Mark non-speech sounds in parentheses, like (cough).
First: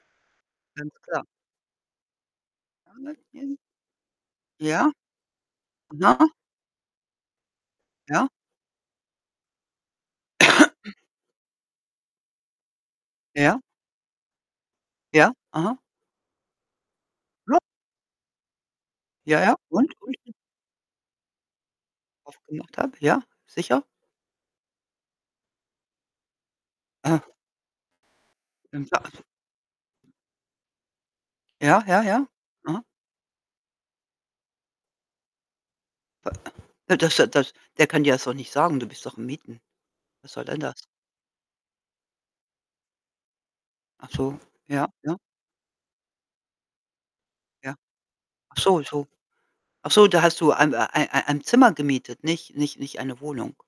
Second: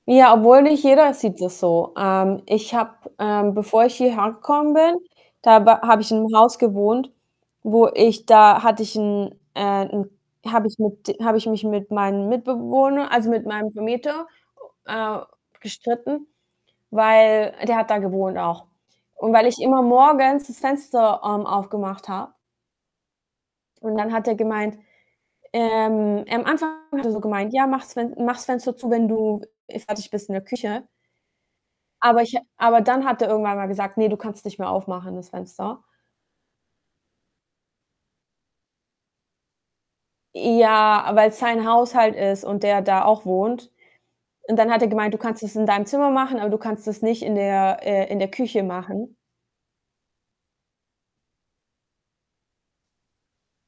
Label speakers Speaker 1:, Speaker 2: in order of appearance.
Speaker 1: Ja, obwohl nicht
Speaker 2: Ganz
Speaker 1: jeder
Speaker 2: klar.
Speaker 1: sieht das so. Ähm, ich habe, ähm
Speaker 2: (unintelligible)
Speaker 1: bevor ich hierher gekommen
Speaker 2: Ja?
Speaker 1: bin, da ba habe ich in
Speaker 2: (unintelligible)
Speaker 1: 'nem Haus gewohnt, wo ich
Speaker 2: Ja.
Speaker 1: da hatte ich 'n äh, 'n habe ich
Speaker 2: (coughs)
Speaker 1: mit habe ich mich mit meinem Mitbewohner, also, mit
Speaker 2: Ja.
Speaker 1: meinem Vermieter, äh,
Speaker 2: Ja, aha.
Speaker 1: gestritten, weil
Speaker 2: (unintelligible)
Speaker 1: der hat da gewohnt auch. Und
Speaker 2: Ja,
Speaker 1: weil
Speaker 2: ja.
Speaker 1: ich immer
Speaker 2: Und (unintelligible)
Speaker 1: morgens das Fenster, ähm, aufgemacht habe.
Speaker 2: sufgemacht habe, ja, sicher.
Speaker 1: Und dann hat er gemeint ähm, am Anfang hat er so
Speaker 2: Aha.
Speaker 1: gemeint: „Ja, mach's Fen mach's Fenster zu, wenn du, äh, fertig
Speaker 2: (unintelligible)
Speaker 1: bist in der Küche.“
Speaker 2: Ja, ja,
Speaker 1: Aber
Speaker 2: ja,
Speaker 1: ich ha aber
Speaker 2: aha.
Speaker 1: dann hat er irgendwann mal gesagt: „Ne, du kannst nicht mehr aufmachen, das Fenster.“
Speaker 2: (unintelligible) Äh, das äh, das der kann dir ja so nicht sagen. Du bist doch am Mieten. Was soll denn das?
Speaker 1: Ja, weil's sein Haus halt ist und der da auch wohnt.
Speaker 2: Ach so.
Speaker 1: Und dann hat
Speaker 2: Ja,
Speaker 1: er gemeint:
Speaker 2: ja.
Speaker 1: „Du kannst das in deinem Zimmer machen, aber du kannst es nicht in
Speaker 2: Ja.
Speaker 1: der äh, in der
Speaker 2: Ach
Speaker 1: Küche
Speaker 2: so so.
Speaker 1: machen.“
Speaker 2: Ach so, da hast du ein ei ei ei ein Zimmer gemietet, nicht nicht nicht eine Wohnung?